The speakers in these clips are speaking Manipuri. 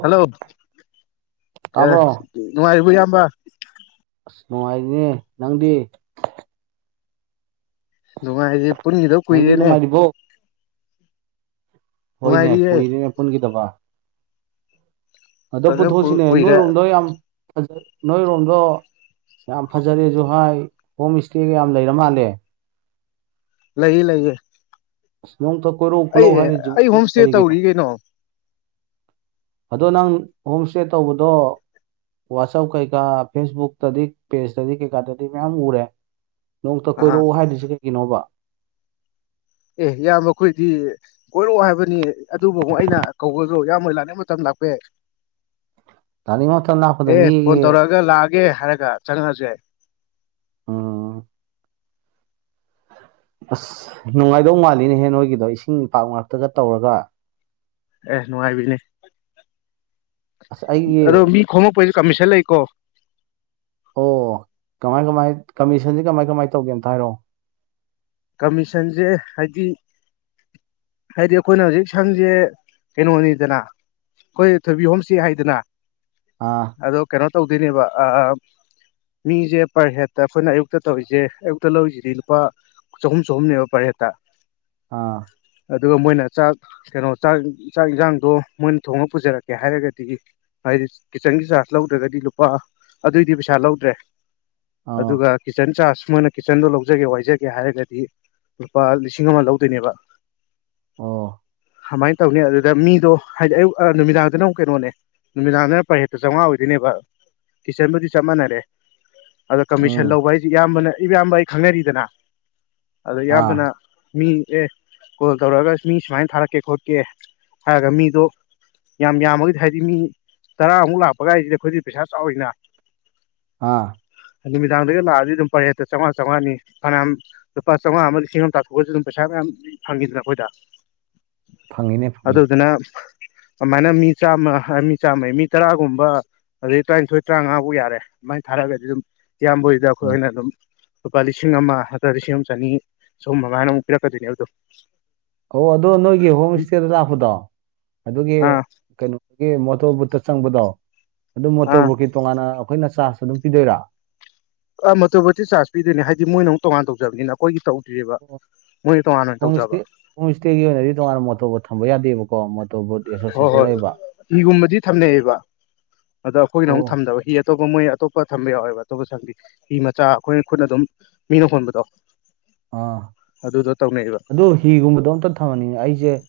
ꯍꯜꯂꯣ ꯇꯥꯕ꯭ꯔꯣ ꯅꯨꯡꯉꯥꯏꯔꯤꯕꯣ ꯏꯌꯥꯝꯕ ꯑꯁ ꯅꯨꯡꯉꯥꯏꯔꯤꯅꯦ ꯅꯪꯗꯤ ꯅꯨꯡꯉꯥꯏꯁꯦ ꯄꯨꯟꯈꯤꯗ ꯅꯪꯗꯤ ꯀꯨꯏꯔꯦꯅꯦ ꯅꯨꯡꯉꯥꯏꯔꯤꯕꯣ ꯍꯣꯏꯅꯦ ꯅꯨꯡꯉꯥꯏꯔꯤꯌꯦ ꯀꯨꯏꯔꯦꯅꯦ ꯄꯨꯟꯈꯤꯗꯕ꯫ ꯑꯗꯣ ꯐꯖꯅ ꯄꯨꯊꯣꯛꯑꯁꯤꯅꯦ ꯀꯨꯏꯔꯦ ꯅꯣꯏꯔꯣꯝꯗꯣ ꯌꯥꯝ ꯖ ꯅꯣꯏꯔꯣꯝꯗꯣ ꯌꯥꯝ ꯐꯖꯔꯦꯁꯨꯨ ꯍꯥꯏ ꯍꯣꯝ ꯏꯁꯇꯦꯒ ꯌꯥꯝ ꯂꯩꯔ ꯃꯥꯜꯂꯦ꯫ ꯂꯩꯌꯦ ꯂꯩꯌꯦ꯫ ꯑꯁ ꯅꯣꯡꯇ ꯀꯣꯏꯔꯧ ꯑꯩ ꯈꯨꯠꯂꯧ ꯑꯩ ꯍꯥꯏꯗꯔꯤꯑꯩꯕꯨ ꯍꯣꯝ ꯏꯁꯇꯦ ꯀꯔꯤꯒꯤꯅꯣ꯫ ꯇꯧꯔꯤ ꯀꯩꯅꯣ ꯑꯗꯣ ꯅꯪ ꯍꯣꯝ ꯏꯁꯇꯦ ꯇꯧꯕꯗꯣ꯫ ꯋꯥꯆꯞ ꯀꯩꯀꯥ ꯐꯦꯁꯕꯨꯛꯇꯗꯤ ꯄꯦꯖꯇꯗꯤ ꯀꯩꯀꯥꯗꯗꯤ ꯃꯌꯥꯝ ꯎꯔꯦ꯫ ꯅꯣꯡꯃꯇ ꯑꯥ ꯀꯣꯏꯔꯛꯑꯣ ꯍꯥꯏꯗꯨꯁꯤ ꯀꯩꯒꯤꯅꯣꯕ꯫ ꯑꯦ ꯏꯌꯝꯕ ꯈꯣꯏꯗꯤ ꯀꯣꯏꯔꯛꯑꯣ ꯍꯥꯏꯕꯅꯤ ꯑꯗꯨꯕꯨ ꯑꯃꯨꯛ ꯑꯩꯅ ꯀꯧꯕ꯫ ꯢꯌꯥꯝꯕ ꯍꯣꯢꯅ ꯂꯥꯅꯤꯡ ꯃꯇꯝ ꯂꯥꯛꯄ ꯌꯥꯢ ꯇꯥꯅꯤꯡ ꯃꯇꯝ ꯂꯥꯛꯄꯗ ꯑꯦ ꯐꯣꯟ ꯃꯤꯒꯤ ꯇꯧꯔꯛ ꯁꯤꯗ ꯂꯥꯛꯑꯒꯦ ꯍꯥꯏꯔꯒ ꯆꯪꯉꯛꯑꯁꯨ ꯌꯥꯏ ꯎꯝ ꯑꯁ ꯅꯨꯡꯉꯥꯏꯗꯧ ꯃꯥꯜꯂꯤꯅꯦꯍꯦ ꯅꯣꯏꯒꯤꯗꯣ ꯏꯁꯤꯡ ꯄꯥꯛ ꯉꯥꯛꯇꯒ ꯇꯧꯔꯒ ꯑꯦ ꯅꯨꯡꯉꯥꯏꯕꯤꯅꯦ ꯑꯁ ꯑꯗꯣ ꯑꯩꯒꯤ ꯃꯤ ꯈꯣꯝꯃꯛ ꯄꯩꯁꯨ ꯀꯃꯤꯁꯟ ꯂꯩꯀꯣ꯫ ꯑꯣ ꯀꯃꯥꯏ ꯀꯃꯥꯏ ꯀꯃꯤꯁꯟꯗꯣ ꯀꯃꯥꯏ ꯀꯃꯥꯏ ꯇꯧꯒꯦ ꯑꯝꯇ ꯍꯥꯏꯔꯛꯑꯣ ꯀꯃꯤꯁꯟꯁꯦ ꯍꯥꯏꯗꯤ ꯍꯥꯏꯗꯤ ꯑꯩꯈꯣꯏꯅ ꯍꯧꯖꯤꯛ ꯁꯪꯁꯦ ꯀꯩꯅꯣꯅꯤꯗꯅ ꯑꯩꯈꯣꯏ ꯊꯣꯏꯕꯤ ꯍꯣꯝ ꯢꯇꯦ ꯍꯥꯏꯗꯅ ꯑꯥ ꯑꯗꯣ ꯀꯩꯅꯣ ꯇꯧꯗꯣꯏꯅꯦꯕ ꯑꯥ ꯃꯤꯁꯦ ꯄꯔ ꯍꯦꯠꯇ ꯑꯩꯈꯣꯏꯅ ꯑꯌꯨꯛꯇ ꯇꯧꯔꯤꯁꯦ ꯑꯌꯨꯛꯇ ꯂꯧꯔꯤꯁꯤꯗꯤ ꯂꯨꯄꯥ ꯆꯍꯨꯝ ꯆꯍꯨꯝꯅꯦꯕ ꯄꯥꯔ ꯍꯦꯠꯇ ꯑꯥ ꯑꯗꯨꯒ ꯃꯣꯏꯅ ꯆꯥꯛ ꯀꯩꯅꯣ ꯆꯥꯛ ꯆꯥꯛ ꯏꯟꯁꯥꯡꯗꯣ ꯃꯣꯏꯅ ꯊꯣꯡꯉ ꯄꯨꯖꯔꯛꯀꯦ ꯍꯥꯏꯔꯒꯗꯤ ꯍꯥꯏꯗꯤ ꯀꯤꯠꯆꯟꯒꯤ ꯆꯥꯔꯖ ꯂꯧꯗ꯭ꯔꯒꯗꯤ ꯂꯨꯄꯥ ꯑꯗꯨꯏꯗꯤ ꯄꯩꯁꯥ ꯂꯧꯗ꯭ꯔꯦ꯫ ꯑꯣ ꯑꯗꯨꯒ ꯀꯤꯠꯆꯟ ꯆꯥꯔꯖ ꯃꯣꯏꯅ ꯀꯤꯠꯆꯟꯗꯣ ꯂꯧꯖꯒꯦ ꯋꯥꯏꯖꯒꯦ ꯍꯥꯏꯔꯒꯗꯤ꯫ ꯗꯤ ꯂꯨꯄꯥ ꯂꯤꯁꯤꯡ ꯑꯃ ꯂꯧꯗꯣꯏꯅꯦꯕ ꯑꯣ ꯀꯃꯥꯏꯅ ꯇꯧꯅꯤ ꯑꯗꯨꯗ ꯃꯤꯗꯣ ꯍꯥꯏꯗꯤ ꯑꯌꯨꯛ ꯅꯨꯃꯤꯗꯥꯡꯗꯅ ꯑꯃꯨꯛ ꯀꯩꯅꯣꯅꯦ ꯅꯨꯃꯤꯗꯥꯡꯗꯅ ꯄꯔ ꯍꯦꯠꯇ ꯆꯥꯝꯃꯉꯥ ꯑꯣꯏꯗꯣꯏꯅꯦꯕ ꯒꯤꯆꯟꯕꯨꯗꯤ ꯆꯞ ꯃꯥꯟꯅꯔꯦ ꯑꯗꯣ ꯀꯃꯤꯁꯟ ꯎꯝ ꯂꯧꯕ ꯍꯥꯏꯁꯤ ꯏꯌꯥꯝꯕꯅ ꯏꯌꯥꯝꯕ ꯑꯩ ꯈꯪꯅꯔꯤꯗꯅ ꯑꯗꯣ ꯑꯥ ꯏꯌꯥꯝꯕꯅ ꯃꯤ ꯁꯦ ꯀꯣꯜ ꯇꯧꯔꯛꯑꯒ ꯃꯤ ꯁꯨꯃꯥꯏꯅ ꯊꯥꯔꯛꯀꯦ ꯈꯣꯠꯀꯦ ꯍꯥꯏꯔꯒ ꯃꯤꯗꯨ ꯌꯥꯝ ꯌꯥꯝꯃꯒꯗꯤ ꯍꯥꯏꯗꯤ ꯃꯤ ꯇꯔꯥꯃꯨꯛ ꯂꯥꯛꯄꯒꯥꯏꯁꯤꯗꯤ ꯑꯩꯈꯣꯏꯗꯤ ꯄꯩꯁꯥ ꯆꯥꯎꯢꯅ꯫ ꯑꯥ ꯅꯨꯃꯤꯗꯥꯡꯗꯒꯤ ꯂꯥꯛꯑꯗꯤ ꯑꯗꯨꯝ ꯄꯔ ꯍꯠꯇ ꯆꯥꯝꯃꯉꯥ ꯆꯥꯝꯃꯉꯥꯅꯤ ꯐꯅ ꯌꯥꯝ ꯂꯨꯄꯥ ꯆꯥꯝꯃꯉꯥ ꯑꯃ ꯂꯤꯁꯤꯡ ꯑꯃ ꯇꯥꯊꯣꯛꯑꯁꯨ ꯑꯗꯨꯝ ꯄꯩꯁꯥ ꯃꯌꯥꯝ ꯐꯪꯉꯤꯗꯅ ꯑꯩꯈꯣꯏꯗ ꯐꯪꯉꯤꯅꯦ ꯑꯗꯨ ꯐꯪꯉꯤꯅꯦ ꯗꯨꯅ꯫ ꯑꯗꯨꯃꯥꯏꯅ ꯃꯤ ꯆꯥꯝꯃ ꯃꯤ ꯆꯥꯝꯃꯩ ꯃꯤ ꯇꯔꯥꯒꯨꯝꯕ ꯑꯗꯨꯗꯩ ꯇꯔꯥꯅꯤꯊꯣꯏ ꯇꯔꯥꯃꯉꯥ ꯐꯥꯎ ꯌꯥꯔꯦ ꯑꯗꯨꯃꯥꯏꯅ ꯊꯥꯔꯛꯑꯒꯗꯤ ꯑꯗꯨꯝ ꯏꯌꯥꯝꯕꯣꯏꯗ ꯎꯝ ꯑꯩꯈꯣꯏꯅ ꯑꯗꯨꯝ ꯂꯨꯄꯥ ꯂꯤꯁꯤꯡ ꯑꯃ ꯅꯠꯇꯔꯒ ꯂꯤꯁꯤꯡ ꯆꯅꯤ ꯆꯍꯨꯝ ꯃꯉꯥꯢꯅ ꯑꯃꯨꯛ ꯄꯤꯔꯛꯀꯗꯣꯏꯅꯦꯕꯗꯣ ꯑꯣ ꯑꯗꯣ ꯅꯣꯏꯒꯤ ꯍꯣꯝ ꯏꯁꯇꯦꯗ ꯂꯥꯛꯄꯗꯣ ꯑꯗꯨꯒꯤ ꯑꯥ ꯀꯩꯅꯣꯒꯤ ꯃꯣꯇꯣꯔ ꯕꯨꯠꯇ ꯆꯪꯕꯗꯣ ꯑꯗꯨ ꯑꯥ ꯃꯣꯇꯣꯔ ꯕꯨꯠꯀꯤ ꯇꯣꯉꯥꯟꯅ ꯑꯩꯈꯣꯏꯅ ꯆꯥꯔꯁ ꯑꯗꯨꯝ ꯄꯤꯗꯣꯏꯔ ꯑ ꯃꯣꯇꯣꯔ ꯕꯨꯠꯇꯤ ꯆꯥꯔꯖ ꯄꯤꯗꯣꯏꯅꯦ ꯍꯥꯏꯗꯤ ꯃꯣꯏꯅꯃꯨꯛ ꯇꯣꯉꯥꯟꯅ ꯇꯧꯖꯕꯅꯤꯅ ꯑꯩꯈꯣꯏꯒꯤ ꯇꯧ ꯑꯣ ꯍꯣꯝ ꯏꯁꯇꯦ ꯍꯣꯝ ꯏꯁꯇꯦꯒꯤ ꯑꯣꯏꯅꯗꯤ ꯇꯣꯉꯥꯟꯅ ꯃꯣꯇ ꯕꯕꯨꯣꯠ ꯊꯝꯕ ꯌꯥꯗꯦꯕꯀꯣꯣꯔ ꯕꯕꯨꯠ ꯍꯣꯏ ꯍꯣꯏ ꯍꯤꯒꯨꯝꯕꯗꯤ ꯊꯝꯅꯩꯑꯌꯦꯕ ꯑꯗꯣꯈꯅ ꯑꯃꯨ ꯑꯣ ꯊꯗꯕ ꯍꯤ ꯑꯇꯣꯞꯄ ꯃꯣꯏ ꯑꯇꯣꯞꯄ ꯊꯝꯕ ꯌꯥꯎꯋꯦꯕ ꯑꯇꯣꯞꯄ ꯁꯪꯗꯤ ꯍꯤ ꯃꯆꯥ ꯑꯩꯈꯣꯏꯅ ꯈꯨꯠꯅ ꯑꯗꯨꯝ ꯃꯤꯅ ꯍꯣꯟꯕꯗꯣ ꯑꯥ ꯑꯗꯨꯗꯣ ꯇꯧꯅꯩꯑꯕ ꯑꯗꯨ ꯍꯤꯒꯨꯝꯕꯗꯣ ꯑꯝꯇ ꯊꯝꯍꯟꯅꯤꯡꯉꯦ ꯑꯩꯁꯦ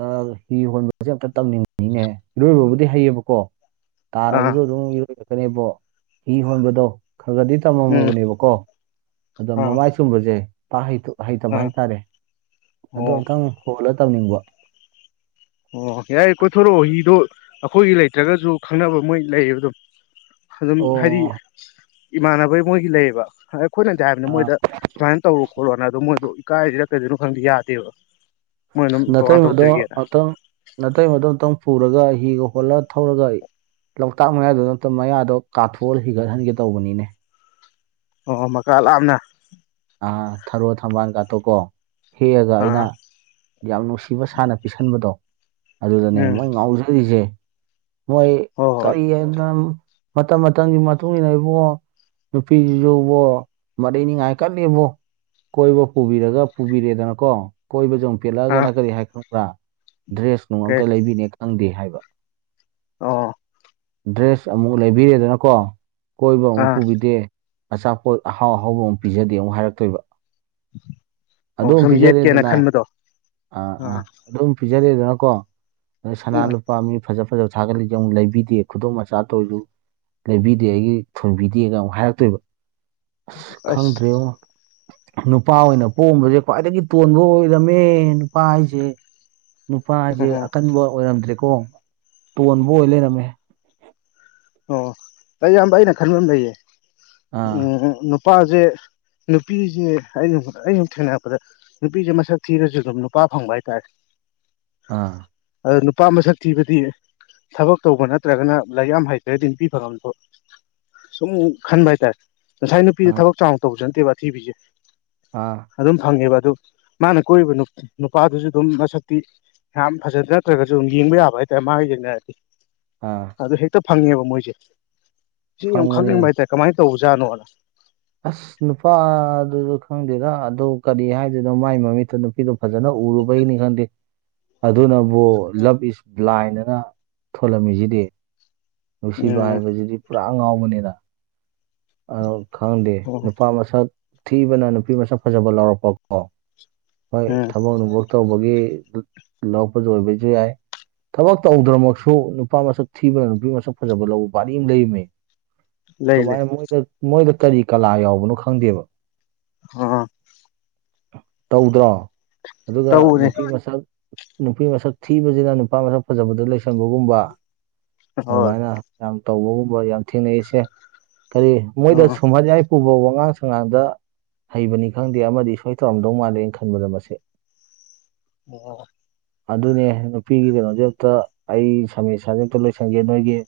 ꯑ ꯍꯤ ꯍꯣꯟꯕꯁꯦ ꯑꯝꯇ ꯇꯝꯅꯤꯡꯉꯤꯅꯦ ꯏꯔꯣꯏꯕꯕꯨꯗꯤ ꯍꯩꯌꯦꯕꯀꯣ ꯑꯥ ꯇꯥꯔꯕꯁꯨ ꯑꯗꯨꯝ ꯏꯔꯣꯏꯔꯛꯀꯅꯦꯕꯣ ꯍꯤ ꯍꯣꯟꯕꯗꯣ ꯈꯔ ꯈꯔꯗꯤ ꯎꯝ ꯇꯝꯃꯝꯃꯕꯅꯦꯕꯀꯣ ꯑꯗꯣ ꯑꯥ ꯃꯃꯥꯏ ꯆꯨꯝꯕꯁꯦ ꯍꯩꯇꯕ ꯑꯥ ꯍꯥꯏꯇꯥꯔꯦ ꯑꯗꯣ ꯑꯣ ꯑꯨꯛꯇꯪ ꯍꯣꯜꯂ ꯇꯧꯅꯤꯡꯕ ꯑꯣ ꯌꯥꯏ ꯀꯣꯏꯊꯣꯔꯛꯑꯣ ꯍꯤꯗꯣ ꯑꯩꯈꯣꯏꯒꯤ ꯂꯩꯇ꯭ꯔꯒꯁꯨ ꯈꯪꯅꯕ ꯃꯣꯏ ꯂꯩꯌꯦꯕ ꯑꯗꯨꯝ ꯑꯗꯨꯝ ꯍꯥꯏꯗꯤ ꯑꯣ ꯏꯃꯥꯟꯅꯕꯩ ꯃꯣꯏꯒꯤ ꯂꯩꯌꯦꯕ꯫ ꯑꯩꯈꯣꯏꯅꯗꯤ ꯍꯥꯏꯕꯅꯤꯅ ꯃꯣꯏꯗ ꯁꯨꯃꯥꯏꯅ ꯇꯧꯔꯣ ꯈꯣꯠꯂꯣꯅꯗꯣ ꯃꯣꯏꯗꯣ ꯏꯀꯥꯏꯁꯤꯔ ꯀꯩꯗꯣꯏꯅꯣ ꯈꯪꯗꯤ ꯌꯥꯗꯦꯕ ꯫ ꯅꯥꯇꯩꯃꯗꯣ ꯑꯝꯛꯇꯪ ꯅꯥꯇꯩꯃꯗꯣ ꯑꯨꯛꯇꯪ ꯄꯨꯔꯒ ꯍꯤꯒ ꯍꯣꯠꯂ ꯊꯧꯔꯒ ꯂꯣꯛꯇꯥꯛ ꯃꯌꯥꯗꯨ ꯑꯝꯇ ꯃꯌꯥꯗꯣ ꯀꯥꯊꯣꯛꯍꯜ ꯍꯤꯒꯠꯍꯟꯒꯦ ꯇꯧꯕꯅꯤꯅꯦ꯫ ꯑꯣ ꯃꯀꯥ ꯂꯥꯝꯅ ꯑ ꯊꯔꯣ ꯊꯝꯕꯥꯜꯒꯥꯠꯇꯣꯀꯣ ꯍꯦꯛꯑꯒ ꯑꯩꯅ ꯑꯥ ꯌꯥꯝ ꯅꯨꯡꯁꯤꯕ ꯁꯥꯥꯅ ꯄꯤꯁꯟꯕꯗꯣ ꯑꯗꯨꯗꯅꯦ ꯎꯝ ꯃꯣꯏ ꯉꯥꯎꯖꯔꯤꯁꯦ ꯃꯣꯏ ꯍꯣꯏ ꯍꯣꯏ ꯀꯔꯤ ꯍꯥꯏꯅ ꯃꯇꯝ ꯃꯇꯝꯒꯤ ꯃꯇꯨꯡ ꯏꯟꯅ ꯏꯕꯨꯡꯉꯣ ꯅꯨꯄꯤꯁꯤꯁꯨꯕꯨ ꯃꯔꯩꯅꯤꯉꯥꯏ ꯀꯜꯂꯤꯕꯣ ꯀꯣꯏꯕ ꯄꯨꯕꯤꯔꯒ ꯄꯨꯕꯤꯔꯦꯗꯅꯀꯣ ꯀꯣꯏꯕ ꯁꯦ ꯑꯝ꯫ ꯑꯥ ꯄꯦꯜꯂꯛꯑꯒꯅ ꯀꯔꯤ ꯍꯥꯏ ꯈꯪꯕ꯭ꯔꯥ ꯗ꯭ꯔꯦꯁꯅꯨꯡ ꯀꯩ ꯑꯝꯇ ꯂꯩꯕꯤꯅꯦ ꯈꯪꯗꯦ ꯍꯥꯏꯕ ꯑꯣ ꯗ꯭ꯔꯦꯁ ꯑꯃꯨꯛ ꯂꯩꯕꯤꯔꯦꯗꯅꯀꯣ ꯀꯣꯏꯕ ꯑꯃꯨꯛ ꯑꯥ ꯄꯨꯕꯤꯗꯦ ꯑꯆꯥꯄꯣꯠ ꯑꯍꯥꯎ ꯑꯍꯥꯎꯕ ꯑꯃ ꯄꯤꯖꯗꯦ ꯑꯃꯨꯛ ꯍꯥꯏꯔꯛꯇꯣꯏꯕ ꯑꯣ ꯑꯗꯨꯝ ꯁꯨꯝ ꯌꯦꯠꯀꯦꯅ ꯄꯤꯖꯔꯦꯗꯅ ꯈꯟꯕꯗꯣ ꯑꯥ ꯑꯥ ꯑꯗꯨꯝ ꯄꯤꯖꯔꯑꯦꯗꯅꯀꯣ ꯑ ꯁꯅꯥ ꯎꯝ ꯂꯨꯄꯥ ꯃꯤ ꯐꯖ ꯐꯣꯇꯣ ꯊꯒꯠꯂꯤꯁꯦ ꯑꯃꯨꯛ ꯂꯩꯕꯤꯗꯦ ꯈꯨꯗꯣꯡꯆꯥ ꯇꯧꯔꯤꯁꯨ ꯂꯩꯕꯤꯗꯦ ꯑꯩꯒꯤ ꯊꯣꯟꯕꯤꯗꯦꯅ ꯑꯃꯨꯛ ꯍꯥꯏꯔꯛꯇꯣꯏꯕ ꯑꯁ ꯈꯪꯗ꯭ꯔꯦ ꯉꯣ ꯅꯨꯄꯥ ꯑꯣꯏꯅ ꯄꯣꯛꯑꯃꯕꯁꯦ ꯈ꯭ꯋꯥꯏꯗꯒꯤ ꯇꯣꯟꯕ ꯑꯣꯏꯔꯝꯃꯦ ꯅꯨꯄꯥ ꯍꯥꯏꯁꯦ ꯅꯨꯄꯥ ꯍꯥꯏꯁꯦ ꯑꯣ ꯑꯀꯟꯕ ꯑꯣꯏꯔꯝꯗ꯭ꯔꯦꯀꯣ ꯇꯣꯟꯕ ꯑꯣꯏ ꯂꯩꯔꯝꯃꯦ ꯑꯣ ꯑꯌꯥꯝꯕ ꯑꯩꯅ ꯈꯟꯕ ꯑꯃ ꯂꯩꯌꯦ ꯑꯥ ꯎ ꯅꯨꯄꯥꯁꯦ ꯅꯨꯄꯤꯁꯦ ꯑꯩꯩꯅ ꯑꯩ ꯑꯁꯨꯝ ꯊꯦꯡꯅꯔꯛꯄꯗ ꯅꯨꯄꯤꯁꯦ ꯃꯁꯛ ꯊꯤꯔꯁꯨ ꯑꯗꯨꯝ ꯅꯨꯄꯥ ꯐꯪꯕ ꯍꯥꯏꯇꯥꯔꯦ ꯑꯥ ꯑꯗ ꯅꯨꯄꯥ ꯃꯁꯛ ꯊꯤꯕꯗꯤ ꯊꯕꯛ ꯇꯧꯕ ꯅꯠꯇ꯭ꯔꯒꯅ ꯂꯥꯏꯔꯤꯛ ꯌꯥꯝ ꯍꯩ ꯔꯗꯤ ꯅꯨꯄꯤ ꯐꯕ ꯁꯨꯝ ꯈꯟꯕ ꯍꯥꯏꯇꯥꯔꯦ ꯉꯁꯥꯏ ꯅꯨꯄꯤꯗ ꯑꯥ ꯊꯕꯛ ꯆꯥꯎꯅ ꯇꯧꯕꯁꯨ ꯅꯠꯇꯦꯕ ꯊꯤꯕꯤꯁꯦ ꯑꯥ ꯑꯗꯨꯝ ꯐꯪꯉꯦꯕ ꯑꯗꯨ ꯃꯥꯅ ꯀꯣꯏꯔꯤꯕ ꯅꯨꯄꯥꯗꯨꯁꯨ ꯑꯗꯨꯝ ꯃꯁꯛꯇꯤ ꯌꯥꯝ ꯐꯖꯅ ꯅꯠꯇ꯭ꯔꯒꯁꯨ ꯑꯗꯨ ꯌꯦꯡꯕ ꯌꯥꯕ ꯍꯥꯏꯇꯥꯔꯦ ꯃꯥꯒ ꯌꯦꯡꯅꯔꯗꯤ ꯑꯥ ꯑꯗꯨ ꯍꯦꯛꯇ ꯐꯪꯉꯦꯕ ꯃꯣꯏꯁꯦ ꯁꯤ ꯌꯥꯝ ꯐꯪꯕꯅꯦ ꯈꯪꯅꯤꯡꯕ ꯍꯥꯏꯇꯥꯔꯦ ꯀꯃꯥꯏꯅ ꯇꯧꯕꯖꯥꯠꯅꯣꯅ ꯑꯁ ꯅꯨꯄꯥꯗꯨꯁꯨ ꯈꯪꯗꯦꯗ ꯑꯗꯨ ꯀꯔꯤ ꯍꯥꯏꯗꯣꯏꯅꯣ ꯃꯥꯏ ꯃꯃꯤꯠꯇ ꯅꯨꯄꯤꯗꯣ ꯐꯖꯅꯣ ꯎꯔꯨꯕꯩꯅꯤ ꯈꯪꯗꯦ ꯑꯗꯨꯅꯕꯨ ꯂꯞ ꯏꯁ ꯕ꯭ꯂꯥꯏꯟ ꯑꯅ ꯊꯣꯂꯝꯃꯤꯁꯤꯗꯤ ꯅꯨꯡꯁꯤꯕ ꯎꯝ ꯍꯥꯏꯕꯁꯤꯗꯤ ꯄꯨꯔꯥ ꯉꯥꯎꯕꯅꯤꯅ ꯑꯗꯨ ꯈꯪꯗꯦ ꯑꯣ ꯅꯨꯄꯥ ꯃꯁꯛ ꯊꯤꯕꯅ ꯅꯨꯄꯤ ꯃꯁꯛ ꯐꯖꯕ ꯂꯥꯎꯔꯛꯄ ꯀꯣ ꯍꯣꯏ ꯎꯝ ꯊꯕꯛ ꯅꯨꯡꯕ ꯇꯧꯕꯒꯤ ꯂꯧꯔꯛꯄ ꯑꯣꯏꯕꯁꯨ ꯌꯥꯏ ꯊꯕꯛ ꯇꯧꯗ꯭ꯔꯃꯛꯁꯨ ꯅꯨꯄꯥ ꯃꯁꯛ ꯊꯤꯕꯅ ꯅꯨꯄꯤ ꯃꯁꯛ ꯐꯖꯕ ꯂꯧꯕ ꯕꯥꯔꯤ ꯑꯃ ꯂꯩꯔꯤꯝꯅꯦ ꯂꯩ ꯂꯩ ꯀꯃꯥꯏꯅ ꯃꯣꯏꯗ ꯃꯣꯏꯗ ꯀꯔꯤ ꯀꯂꯥ ꯌꯥꯎꯕꯅꯣ ꯈꯪꯗꯦꯕ ꯑꯥ ꯇꯧꯗ꯭ꯔꯣ ꯑꯗꯨꯒ ꯇꯧꯕꯅꯦ ꯅꯨꯄꯤ ꯃꯁꯛ ꯅꯨꯄꯤ ꯃꯁꯛ ꯊꯤꯕꯁꯤꯅ ꯅꯨꯄꯥ ꯃꯁꯛ ꯐꯖꯕꯗ ꯂꯩꯁꯟꯕꯒꯨꯝꯕ ꯍꯣꯏ ꯑꯗꯨꯃꯥꯏꯅ ꯌꯥꯝ ꯇꯧꯕꯒꯨꯝꯕ ꯌꯥꯝ ꯊꯦꯡꯅꯩꯁꯦ ꯀꯔꯤ ꯃꯣꯏꯗ ꯑꯥ ꯁꯨꯝꯍꯜꯂꯤ ꯌꯥꯏ ꯎꯐꯧ ꯋꯥꯉꯥꯡ ꯁꯉꯥꯡꯗ ꯍꯩꯕꯅꯤ ꯈꯪꯗꯦ ꯑꯃꯗꯤ ꯁꯣꯏ ꯇꯧꯔꯝꯗꯧ ꯃꯥꯜꯂꯦꯅ ꯈꯟꯕꯗ ꯃꯁꯦ ꯑꯣ ꯑꯗꯨꯅꯦ ꯅꯨꯄꯤꯒꯤ ꯀꯩꯅꯣꯁꯦ ꯑꯝꯛꯇ ꯑꯩ ꯁꯃꯁ꯭ꯁꯦ ꯑꯝꯛꯇ ꯂꯣꯏꯁꯟꯒꯦ ꯅꯣꯏꯒꯤ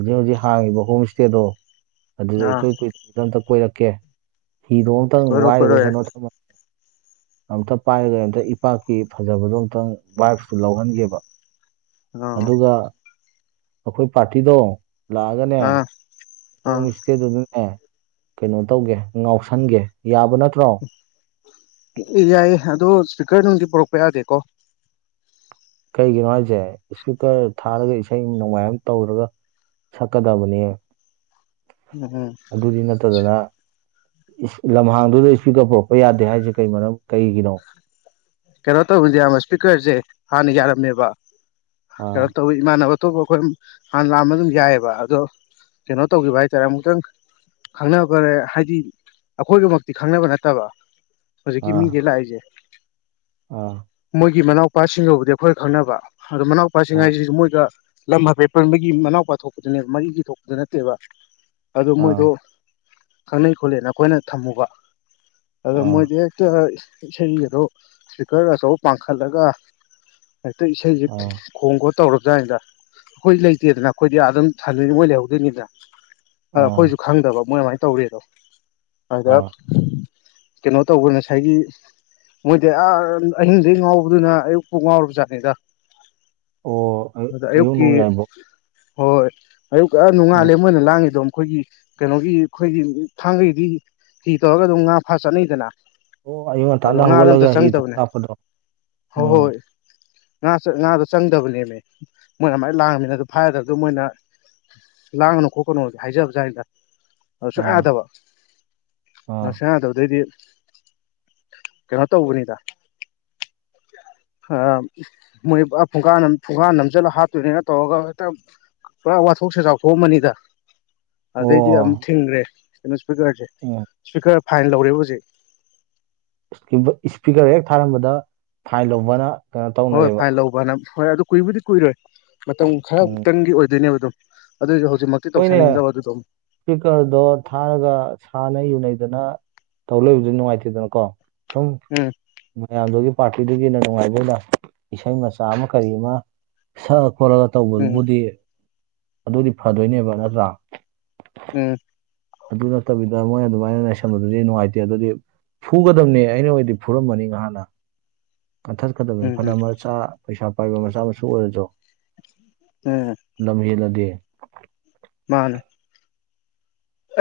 ꯍꯧꯖꯤꯛ ꯍꯧꯖꯤꯛ ꯍꯥꯡꯉꯤꯕ ꯍꯣꯝ ꯏꯁꯇꯦꯗꯣ ꯑꯗꯨꯗ ꯑꯥ ꯏꯀꯨꯏ ꯀꯨꯏꯗꯕꯗ ꯑꯝꯇ ꯀꯣꯏꯔꯛꯀꯦ ꯍꯤꯗꯣ ꯑꯨꯛꯇꯪ ꯀꯣꯏꯔꯣ ꯀꯣꯏꯔꯣ ꯋꯥꯏꯔꯒ ꯌꯥꯏ ꯀꯩꯅꯣ ꯊꯝꯃ ꯑꯝꯇ ꯄꯥꯏꯔꯒ ꯑꯝꯇ ꯏꯄꯥꯛꯀꯤ ꯐꯖꯕꯗꯣ ꯑꯨꯛꯇꯪ ꯋꯥꯏꯞꯇ ꯂꯧꯍꯟꯒꯦꯕ ꯑꯥ ꯑꯗꯨꯒ ꯑꯩꯈꯣꯏ ꯄꯥꯔꯇꯤꯗꯣ ꯂꯥꯛꯑꯒꯅꯦ ꯑꯥ ꯑꯥ ꯍꯣꯝ ꯏꯁꯇꯦꯗꯨꯗꯅꯦ ꯀꯩꯅꯣ ꯇꯧꯒꯦ ꯉꯥꯎꯁꯟꯒꯦ ꯌꯥꯕ ꯅꯠꯇ꯭ꯔꯣ ꯑꯦ ꯌꯥꯏꯌꯦ ꯑꯗꯣ ꯏꯁꯄꯤꯀꯔ ꯅꯣꯡꯗꯤ ꯄꯨꯔꯛꯄ ꯌꯥꯗꯦꯀꯣ ꯀꯩꯒꯤꯅꯣ ꯍꯥꯏꯁꯦ ꯏꯁꯄꯤꯀꯔ ꯊꯥꯔꯒ ꯏꯁꯩ ꯅꯣꯡꯃꯥꯏ ꯑꯃ ꯇꯧꯔꯒ ꯁꯛꯀꯗꯕꯅꯦ ꯎꯝ ꯎꯝ ꯑꯗꯨꯗꯤ ꯅꯠꯇꯗꯅ ꯢꯁ ꯂꯝꯍꯥꯡꯗꯨꯗ ꯏꯁꯄꯤꯀꯔ ꯄꯨꯔꯛꯄ ꯌꯥꯗꯦ ꯍꯥꯏꯔꯤꯁꯦ ꯀꯩ ꯃꯔꯝ ꯀꯩꯒꯤꯅꯣ ꯀꯩꯅꯣ ꯇꯧꯢ ꯌꯥꯝꯕ ꯏꯁꯄꯤꯀꯔꯁꯦ ꯍꯥꯟꯅ ꯌꯥꯔꯝꯃꯦꯕ ꯑꯥ ꯀꯩꯅꯣ ꯇꯧꯢ ꯏꯃꯥꯟꯅꯕ ꯑꯇꯣꯞꯄ ꯑꯩꯈꯣꯏ ꯍꯥꯟꯅ ꯂꯥꯛꯑꯝꯕ ꯑꯗꯨꯝ ꯌꯥꯏꯑꯦꯕ ꯑꯗꯣ ꯀꯩꯅꯣ ꯇꯧꯒꯤꯕ ꯍꯥꯏꯇꯥꯔꯦ ꯑꯃꯨꯛꯇꯪ ꯈꯪꯅꯕꯔꯦ ꯍꯥꯏꯗꯤ ꯑꯩꯈꯣꯏꯒꯃꯛꯇꯤ ꯈꯪꯅꯕ ꯅꯠꯇꯕ ꯍꯧꯖꯤꯛꯀꯤ ꯑꯥ ꯃꯤꯒꯤ ꯂꯥꯛꯏꯁꯦ ꯑꯥ ꯃꯣꯏꯒꯤ ꯃꯅꯥꯎꯄꯥꯁꯤꯡꯒꯕꯨꯗꯤ ꯑꯩꯈꯣꯏ ꯈꯪꯅꯕ ꯑꯗꯣ ꯃꯅꯥꯎꯄꯥꯁꯤꯡ ꯑꯥ ꯍꯥꯏꯁꯤꯁꯨ ꯃꯣꯏꯒ ꯂꯝ ꯍꯥꯏꯐꯦꯠ ꯄꯨꯟꯕꯒꯤ ꯃꯅꯥꯎꯄꯥ ꯊꯣꯛꯄꯗꯨꯅꯦꯕ ꯃꯔꯤꯒꯤ ꯊꯣꯛꯄꯗꯨ ꯅꯠꯇꯦꯕ ꯑꯗꯨ ꯑꯥ ꯃꯣꯏꯗꯣ ꯈꯪꯅꯩ ꯈꯣꯠꯂꯦꯅ ꯑꯩꯈꯣꯏꯅ ꯊꯝꯃꯨꯕ ꯑꯗꯣ ꯑꯥ ꯃꯣꯏꯗꯤ ꯍꯦꯛꯇ ꯢꯁꯩꯒꯥꯗꯣ ꯏꯁꯄꯤꯀꯔ ꯑꯆꯧꯕ ꯄꯥꯡꯈꯠꯂꯒ ꯍꯦꯛꯇ ꯏꯁꯩꯁꯦ ꯑꯥ ꯈꯣꯡ ꯈꯣꯠ ꯇꯧꯔꯕꯖꯥꯠꯅꯤꯗ ꯑꯩꯈꯣꯏ ꯂꯩꯇꯦꯗꯅ ꯑꯩꯈꯣꯏꯗꯤ ꯑꯥꯗ ꯑꯗꯨꯝ ꯊꯝꯗꯣꯏꯅꯤ ꯃꯣꯏ ꯂꯩꯍꯧꯗꯣꯏꯅꯤꯗꯅ ꯑ ꯑꯩꯈꯣꯏꯁꯨ ꯑꯥ ꯈꯪꯗꯕ ꯃꯣꯏ ꯑꯗꯨꯃꯥꯏꯅ ꯇꯧꯔꯦꯗꯣ ꯑꯗꯨꯗ ꯑꯥ ꯀꯩꯅꯣ ꯇꯧꯕ ꯉꯁꯥꯏꯒꯤ ꯃꯣꯏꯗꯤ ꯑ ꯑꯍꯤꯡꯗꯩ ꯉꯥꯎꯕꯗꯨꯅ ꯑꯌꯨꯛ ꯄꯨꯡ ꯉꯥꯎꯔꯕꯖꯥꯠꯅꯤꯗ ꯑꯣ ꯑꯗꯨꯗ ꯑꯌꯨꯛ ꯑꯌꯨꯛꯀꯤ ꯅꯣꯡꯌꯥꯏꯕꯣ ꯍꯣꯏ ꯑꯌꯨꯛ ꯑ ꯎꯝ ꯅꯣꯡꯉꯥꯜꯂꯦ ꯃꯣꯏꯅ ꯂꯥꯡꯉꯤꯗꯣ ꯃꯈꯣꯏꯒꯤ ꯀꯩꯅꯣꯒꯤ ꯑꯩꯈꯣꯏꯒꯤ ꯊꯥꯡꯒꯒꯤꯗꯤ ꯍꯤ ꯇꯧꯔꯒ ꯑꯗꯨꯝ ꯉꯥ ꯐꯥ ꯆꯠꯅꯩꯗꯅ ꯑꯣ ꯑꯌꯨꯛ ꯑꯗꯣ ꯉꯇꯥꯟꯅ ꯉꯥꯗ ꯍꯧꯒꯠꯂꯒ ꯍꯤ ꯊꯣꯡ ꯆꯪꯗꯕꯅꯦ ꯂꯥꯛꯄꯗꯣ ꯍꯣꯢ ꯎꯝ ꯍꯣꯏ ꯉꯥ ꯉꯥꯗꯣ ꯆꯪꯗꯕꯅꯦꯃꯤ ꯃꯣꯏꯅ ꯑꯃꯥꯏ ꯂꯥꯡꯉꯝꯅꯤꯅ ꯑꯗꯨ ꯐꯥꯌꯗꯕꯗꯨ ꯃꯣꯏꯅ ꯂꯥꯡꯒꯅꯨ ꯈꯣꯠꯀꯅꯣꯗꯨ ꯍꯥꯏꯖꯕꯖꯥꯠꯅꯤꯗ ꯑꯗꯨ ꯁꯨꯡ ꯑꯥ ꯌꯥꯗꯕ ꯑꯥ ꯑ ꯁꯨꯡ ꯌꯥ ꯌꯥꯗꯕꯗꯩꯗꯤ ꯀꯩꯅꯣ ꯇꯧꯕꯅꯤꯗ ꯃꯣꯏ ꯐꯨꯡꯒꯥ ꯐꯨꯡꯒꯥꯥ ꯅꯝꯖꯤꯜꯂꯒ ꯍꯥꯠꯇꯣꯏꯅꯤꯅ ꯇꯧꯔꯒ ꯍꯦꯛꯇ ꯄꯨꯔꯥ ꯋꯥꯊꯣꯛ ꯁꯖꯥꯎ ꯊꯣꯛꯑꯝꯃꯅꯤꯗ ꯑꯣ ꯑꯗꯩꯗꯤ ꯑꯃꯝ ꯊꯤꯡꯒ꯭ꯔꯦ ꯀꯩꯅꯣ ꯏꯁꯄꯤꯀꯔꯁꯦ ꯑꯣ ꯏꯁꯄꯤꯀꯔ ꯐꯥꯏꯟ ꯂꯧꯔꯦ ꯍꯧꯖꯤꯛ ꯏꯁꯄꯤꯀꯔ ꯍꯦꯛ ꯊꯥꯔꯝꯕꯗ ꯐꯥꯏꯟ ꯂꯧꯕꯅ ꯀꯩꯅꯣ ꯍꯣꯏ ꯍꯣꯏ ꯇꯧꯅꯔꯦꯕ ꯐꯥꯏꯟ ꯂꯧꯕ ꯍꯥꯏꯅ ꯍꯣꯏ ꯑꯗꯨ ꯀꯨꯏꯕꯨꯗꯤ ꯀꯨꯏꯔꯣꯏ ꯃꯇꯝ ꯈꯔ ꯎꯝ ꯈꯛꯇꯪꯒꯤ ꯑꯣꯏꯗꯣꯏꯅꯦꯕ ꯑꯗꯨ ꯑꯗꯨꯏꯁꯨ ꯍꯧꯖꯤꯛꯃꯛꯇꯤ ꯍꯣꯏꯅꯦ ꯇꯧꯁꯟꯅꯤꯡꯗꯕ ꯑꯗꯨꯗꯣ ꯏꯁꯄꯤꯀꯔꯗꯣ ꯊꯥꯔꯒ ꯁꯥꯟꯅꯩ ꯌꯨꯅꯩꯗꯅ ꯇꯧ ꯂꯩꯏꯕꯗꯨ ꯅꯨꯡꯉꯥꯏꯇꯦꯗꯅꯀꯣ ꯁꯨꯝ ꯎꯝ ꯃꯌꯥꯝꯗꯨꯒꯤ ꯄꯥꯔꯇꯤꯗꯨꯒꯤ ꯅꯨꯡꯉꯥꯏꯕ ꯑꯣꯏꯅ ꯏꯁꯩ ꯃꯆꯥ ꯑꯃ ꯀꯔꯤ ꯑꯃ ꯁꯛꯑ ꯈꯣꯠꯂꯒ ꯎꯝ ꯇꯧꯕꯗꯨꯕꯨꯗꯤ ꯑꯗꯨꯗꯤ ꯐꯗꯣꯏꯅꯦꯕ ꯅꯠꯇ꯭ꯔꯥ ꯎꯝ ꯑꯗꯨ ꯅꯠꯇꯕꯤꯗ ꯃꯣꯏ ꯑꯗꯨꯃꯥꯏꯅ ꯂꯩꯥꯁꯟꯕꯗꯨꯗꯤ ꯅꯨꯡꯉꯥꯏꯇꯦ ꯑꯗꯨꯗꯤ ꯐꯨꯒꯗꯝꯅꯦ ꯑꯩꯅ ꯑꯣꯏꯗꯤ ꯐꯨꯔꯝꯃꯅꯤ ꯅꯍꯥꯟꯅ ꯀꯟꯊꯠꯀꯗꯕꯅꯤ ꯎꯝ ꯎꯝ ꯐꯅ ꯎꯝ ꯃꯆꯥ ꯄꯩꯁꯥ ꯄꯥꯏꯕ ꯃꯆꯥ ꯃꯁꯨ ꯑꯣꯏꯔꯁꯨ ꯎꯝ ꯂꯝꯍꯦꯜꯂꯗꯤ ꯃꯥꯅꯦ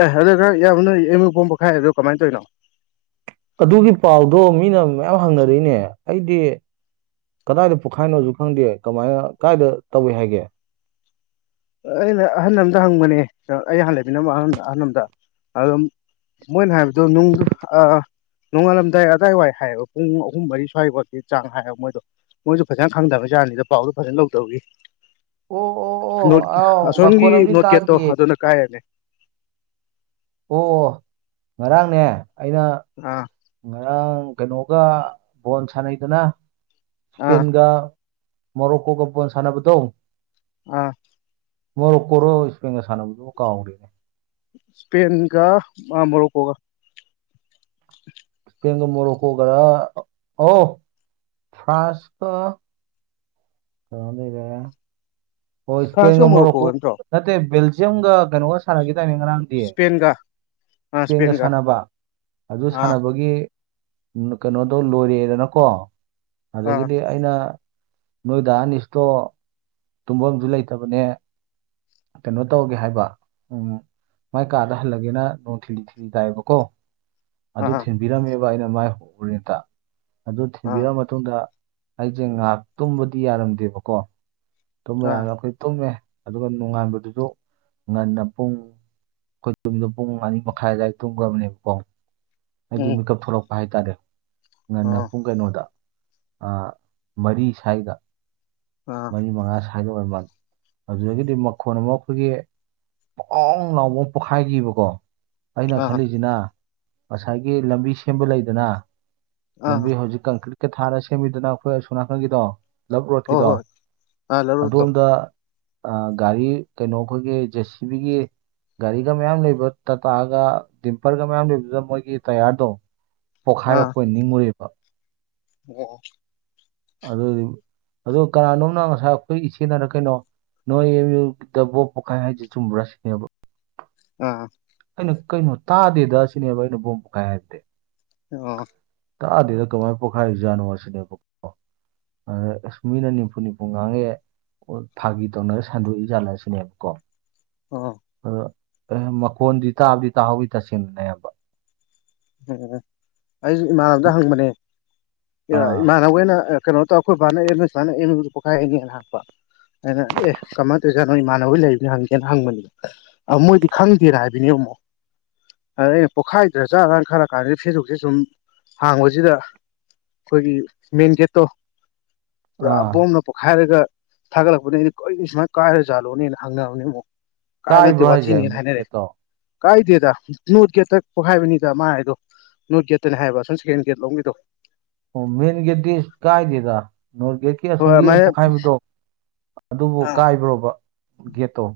ꯑꯦ ꯑꯗꯨꯗ ꯢꯌꯥꯝꯕ ꯅꯣꯏ ꯑꯦꯝ ꯃꯨꯢ ꯕꯣꯝ ꯄꯣꯛꯈꯥꯏ ꯍꯥꯢꯗꯨ ꯀꯃꯥꯏꯅ ꯇꯧꯔꯤꯅꯣ ꯑꯗꯨꯒꯤ ꯄꯥꯎꯗꯣ ꯃꯤꯅ ꯃꯌꯥꯝ ꯍꯪꯅꯔꯤꯅꯦ ꯑꯩꯗꯤ ꯀꯗꯥꯏꯗ ꯄꯣꯛꯈꯥꯏꯅꯣꯁꯨ ꯈꯪꯗꯦ ꯀꯃꯥꯏꯅ ꯀꯥꯏꯗ ꯇꯧꯏ ꯍꯥꯏꯒꯦ ꯑꯩꯅ ꯑꯍꯜ ꯑꯃꯗ ꯍꯪꯕꯅꯦ ꯑꯩꯅ ꯍꯥꯟꯅ ꯂꯩꯃꯤꯟꯅꯕ ꯑꯍꯟ ꯑꯍꯜ ꯑꯃꯗ ꯑꯗꯨꯝ ꯃꯣꯏꯅ ꯍꯥꯏꯕꯗꯣ ꯅꯨꯡ ꯅꯣꯡꯉꯥꯜꯂꯝꯗꯥꯏ ꯑꯗꯏꯋꯥꯏ ꯍꯥꯏꯌꯦꯕ ꯄꯨꯡ ꯑꯍꯨꯝ ꯃꯔꯤ ꯁ꯭ꯋꯥꯏꯐꯥꯎꯀꯤ ꯆꯥꯡ ꯍꯥꯏꯕ ꯃꯣꯏꯗꯣ ꯃꯣꯏꯁꯨ ꯐꯖꯅ ꯈꯪꯗꯕ ꯖꯠꯅꯤꯗ ꯄꯥꯎꯗꯣ ꯐꯖꯅ ꯂꯧꯗꯕꯒꯤ ꯑꯣ ꯑꯣ ꯅꯣꯠ ꯑꯣ ꯑꯥꯎ ꯑꯁꯣꯝꯒꯤ ꯃꯈꯣꯟ ꯑꯃꯗꯤ ꯅꯣꯠ ꯒꯦꯠꯇꯣ ꯇꯥꯈꯤꯌꯦ ꯑꯗꯨꯅ ꯀꯥꯏꯔꯔꯦ ꯑꯣ ꯉꯔꯥꯡꯅꯦ ꯑꯩꯅ ꯑ ꯉꯔꯥꯡ ꯀꯩꯅꯣꯒ ꯕꯣꯟ ꯁꯥꯟꯅꯩꯗꯅ ꯑꯥ ꯏꯁꯄꯦꯟꯒ ꯃꯣꯔꯣꯀꯣꯒ ꯕꯣꯜ ꯁꯥꯟꯅꯕꯗꯣ ꯑ ꯃꯣꯔꯣꯀꯣꯔꯣ ꯏꯁꯄꯟꯒ ꯁꯥꯟꯅꯕꯗꯨꯕꯨ ꯀꯥꯎ ꯔꯦꯅꯦ ꯏꯁꯄꯦꯟꯒ ꯃꯣꯔꯣꯀꯣꯒ ꯏꯁꯄꯦꯟꯒ ꯃꯣꯔꯣꯀꯣꯒꯃ ꯑꯣ ꯐ꯭ꯔꯥꯟꯁ ꯀ [unintelligible] ꯍꯣꯏ ꯐ꯭ꯔꯥꯟꯁꯀ ꯏꯁꯄꯦꯟꯒ ꯃꯣꯔꯣꯀꯣ ꯃꯣꯔꯣꯀꯣꯒ ꯅꯠꯇ꯭ꯔꯣ ꯅꯠꯇꯦ ꯕꯦꯜꯖꯤꯌꯝꯒ ꯀꯩꯅꯣꯒ ꯁꯥꯟꯅꯈꯤꯗꯥꯏ ꯉꯔꯥꯡ꯫ ꯏꯁꯄꯦꯟꯒ ꯏꯁꯄꯦꯟꯒ ꯁꯥꯟꯅꯕ ꯑꯗꯨ ꯑꯥ ꯁꯥꯟꯅꯕꯒꯤ ꯀꯩꯅꯣꯗꯣ ꯂꯣꯏꯔꯛ ꯑꯦꯗꯅꯀꯣ ꯑꯥ ꯑꯗꯒꯤꯗꯤ ꯑꯩꯅ꯫ ꯅꯣꯏ ꯗꯥ ꯑꯥꯅꯤꯁꯇꯣ ꯇꯨꯝꯐꯝꯁꯨ ꯂꯩꯇꯕꯅꯦ ꯀꯩꯅꯣ ꯇꯧꯒꯦ ꯍꯥꯏꯕ ꯎꯝ꯫ ꯃꯥꯏ ꯀꯥꯗ ꯍꯜꯂꯒꯦꯅ ꯅꯣꯡ ꯊꯤꯠꯂꯤ ꯊꯤꯠꯂꯤ ꯇꯏꯕꯀꯣ꯫ ꯑꯗꯨ ꯑꯥ ꯊꯤꯟꯕꯤꯔꯝꯃꯦꯕ ꯑꯩꯅ ꯃꯥꯏꯗ ꯑꯗꯨ ꯑꯥ ꯊꯤꯟꯕꯤꯔ ꯃꯇꯨꯡꯗ꯫ ꯑꯩꯁꯦ ꯉꯥꯏꯍꯥꯛ ꯇꯨꯝꯕꯗꯤ ꯌꯥꯔꯝꯗꯦꯕꯀꯣ ꯇꯨꯝꯕ ꯑꯥ ꯌꯗꯕ ꯑꯩꯈꯣꯏ ꯇꯨꯝꯃꯦ ꯑꯗꯨꯒ ꯅꯣꯡꯉꯥꯟꯕꯗꯨꯁꯨ ꯉꯟꯅ ꯄꯨꯡ꯫ ꯑꯩꯈꯣꯏ ꯇꯨꯝꯃꯤꯗꯣ ꯄꯨꯡ ꯃꯅꯤ ꯃꯈꯥꯏ ꯑꯗꯨꯋꯥꯏꯗ ꯇꯨꯝꯈ꯭ꯔꯕꯅꯦꯕꯀꯣ ꯍꯥꯏꯗꯤ ꯎꯝ ꯃꯤꯀꯞ ꯊꯣꯛꯂꯛꯄ ꯍꯥꯏꯇꯥꯔꯦ ꯉꯟꯅ ꯑꯣ ꯄꯨꯡ ꯀꯩꯅꯣꯗ ꯑꯥ ꯃꯔꯤ ꯁꯥꯏꯗ ꯑꯥ ꯃꯔꯤ ꯃꯉꯥ ꯁꯥꯏꯗꯥ ꯍꯥꯏꯗꯤꯑꯣꯏꯃꯥꯜꯅꯦ ꯑꯗꯨꯗꯒꯤꯗꯤ ꯃꯈꯣꯟ ꯑꯃ ꯑꯩꯈꯣꯏꯒꯤ ꯄꯣꯡ ꯂꯥꯎꯕ ꯄꯣꯛꯈꯥꯏꯈꯤꯕꯀꯣ ꯑꯩꯅ ꯑꯥ ꯈꯜꯂꯤꯁꯤꯅ꯫ ꯉꯁꯥꯏꯒꯤ ꯂꯝꯕꯤ ꯁꯦꯝꯕ ꯂꯩꯗꯅ ꯑꯥ ꯂꯝꯕꯤ ꯍꯧꯖꯤꯛ ꯀꯪꯀ꯭ꯤꯠ ꯊꯥꯔ ꯁꯦꯝꯕꯤꯗꯅ ꯑꯩꯈꯣꯏ ꯑꯁꯣꯝ ꯅꯥꯀꯟꯒꯤꯗꯣ ꯂꯞ ꯍꯣꯏ ꯔꯣꯠꯀꯤꯗꯣ ꯍꯣꯏ ꯑꯥ ꯂꯧꯔꯣꯛꯇꯣ ꯑꯗꯣꯝꯗ꯫ ꯑ ꯒꯥꯔꯤ ꯀꯩꯅꯣ ꯑꯩꯈꯣꯏꯒꯤ ꯖꯦꯁꯤꯕꯤꯒꯤ ꯒꯥꯔꯤꯒ ꯃꯌꯥꯝ ꯂꯩꯕ ꯇꯥꯇꯥꯒ ꯗꯤꯝꯄꯔꯒ ꯃꯌꯥꯝ ꯂꯩꯕꯗꯨꯗ ꯃꯣꯏ ꯒꯤ ꯇꯌꯥꯔꯗꯣ ꯑꯥ ꯄꯣꯛꯈꯥꯏꯔꯛꯄ ꯅꯤꯡꯉꯨꯔꯦꯕ꯫ ꯑꯣ꯫ ꯑꯗꯨꯗꯤ ꯑ ꯀꯅꯥꯅꯣꯝꯅ ꯉꯁꯥꯏ ꯑꯩꯈꯣꯏ ꯏꯆꯦꯅꯅ ꯀꯩꯅꯣ꯫ ꯅꯣꯏ ꯑꯦꯝ ꯌꯨꯗ ꯕꯣ ꯄꯣꯛꯈꯥꯏ ꯍꯥꯏꯁꯤ ꯆꯨꯝꯕ꯭ꯔꯁꯤꯅꯦꯕ꯫ ꯑ꯫ ꯑꯩꯅ ꯀꯩꯅꯣ ꯇꯥꯗꯦꯗ ꯑꯁꯤꯅꯦꯕ ꯑꯩꯅ ꯕꯣꯝ ꯀꯥꯏ ꯍꯥꯏꯗꯤ꯫ ꯑꯣ꯫ ꯇꯥꯑꯗꯦꯗ ꯀꯃꯥꯏꯅ ꯄꯣꯈꯥꯏꯔꯤ ꯖꯥꯠꯅꯣ ꯁꯤꯅꯦꯕꯀꯣ꯫ ꯑꯗ ꯑꯁ ꯃꯤꯅ ꯅꯤꯝꯐꯨ ꯅꯤꯝꯐꯨ ꯉꯥꯡꯅꯩꯑꯦ꯫ ꯐꯥꯒꯤ ꯇꯧꯅꯔ ꯁꯟꯗꯣꯛꯏ ꯖꯥꯠꯂꯁꯤꯅꯦꯕ ꯀꯣ꯫ ꯑ ꯑꯗꯣ ꯑꯦ ꯃꯈꯣꯟꯗꯤ ꯇꯥꯕꯗꯤ ꯇꯥꯍꯧꯗꯤ ꯇꯁꯦꯡꯅꯅꯦꯕ ꯎꯝ ꯑꯩꯁꯨ ꯏꯃꯥꯟꯅꯕꯗ ꯍꯪꯕꯅꯦ ꯑꯥ ꯏꯃꯥꯟꯅꯕꯒꯩꯅ ꯀꯩꯅꯣꯇꯣ ꯑꯩꯈꯣꯏ ꯕꯥꯅꯁꯨ ꯄꯣꯛꯈꯥꯏꯅꯦꯅ ꯍꯥꯏꯔꯛꯄ ꯑꯦ ꯀꯃꯥꯏꯅ ꯇꯧꯔꯤꯁꯥꯠ ꯅꯣ ꯏꯃꯥꯟꯅꯕ ꯂꯩꯕꯅꯤ ꯍꯪꯒꯦꯅ ꯍꯪꯕꯅꯤꯗ꯫ ꯑ ꯃꯣꯏꯗꯤ ꯈꯪꯗꯦꯅ ꯍꯥꯏꯕꯅꯦ ꯑꯃꯨꯛ ꯑꯗ ꯑꯩꯅ ꯄꯣꯛꯈꯥꯏꯗ꯭ꯔ ꯖꯠꯂꯅ꯫ ꯈꯜꯂꯛ ꯀꯥꯟꯁꯤꯗ ꯐꯦꯁꯕꯨꯛꯁꯦ ꯁꯨꯝ ꯍꯥꯡꯕꯁꯤꯗ꯫ ꯑꯩꯈꯣꯏꯒꯤ ꯃꯦꯟꯒꯦꯠꯇꯣ꯫ ꯄꯨꯔꯥ ꯑꯥ ꯕꯣꯝꯅ ꯄꯣꯛꯈꯥꯏꯔꯒ ꯊꯥꯒꯠꯂꯛꯄꯅꯤ ꯀꯔꯤ ꯁꯨꯃꯥꯏꯅ ꯀꯥꯏꯔ ꯆꯥꯠꯂꯣꯅꯦꯅ ꯍꯪꯅꯅꯕꯅꯦ ꯑꯃꯨꯛ꯫ ꯀꯥꯏꯕ ꯅꯠꯇꯦ ꯀꯥꯏꯕ꯭ꯔꯣ ꯍꯥꯏꯁꯦ ꯋꯥꯊꯤꯅꯦꯅ ꯃꯦꯟ ꯍꯥꯏꯅꯦꯔꯦ꯫ ꯒꯦꯠꯇꯣ ꯀꯥꯏꯗꯦꯗ ꯅꯣꯔꯠ ꯒꯦꯠꯇ ꯄꯣꯛꯈꯥꯏꯕꯅꯤꯗ ꯃꯥ ꯍꯥꯏꯗꯣ ꯅꯣꯔꯠ ꯒꯦꯠꯇꯅꯤ ꯍꯥꯏꯕ ꯁꯣꯝ ꯁꯦꯀꯦꯟ ꯒꯦꯠ ꯂꯣꯝꯒꯤꯗꯣ꯫ ꯑꯣ ꯃꯦꯟꯒꯦꯇ ꯀꯥꯏꯗꯦꯗ ꯅꯣꯔꯒꯦꯇ꯫ ꯑꯩ ꯍꯣꯏ ꯑꯁꯣꯝꯒꯤ ꯑꯗꯨꯃꯥꯏꯅ ꯄꯣꯛꯈꯥꯏꯕꯗꯣ ꯑꯗꯨꯕꯨ ꯀꯥꯏꯕ꯭ꯔꯣꯕ ꯒꯦꯠꯇꯣ꯫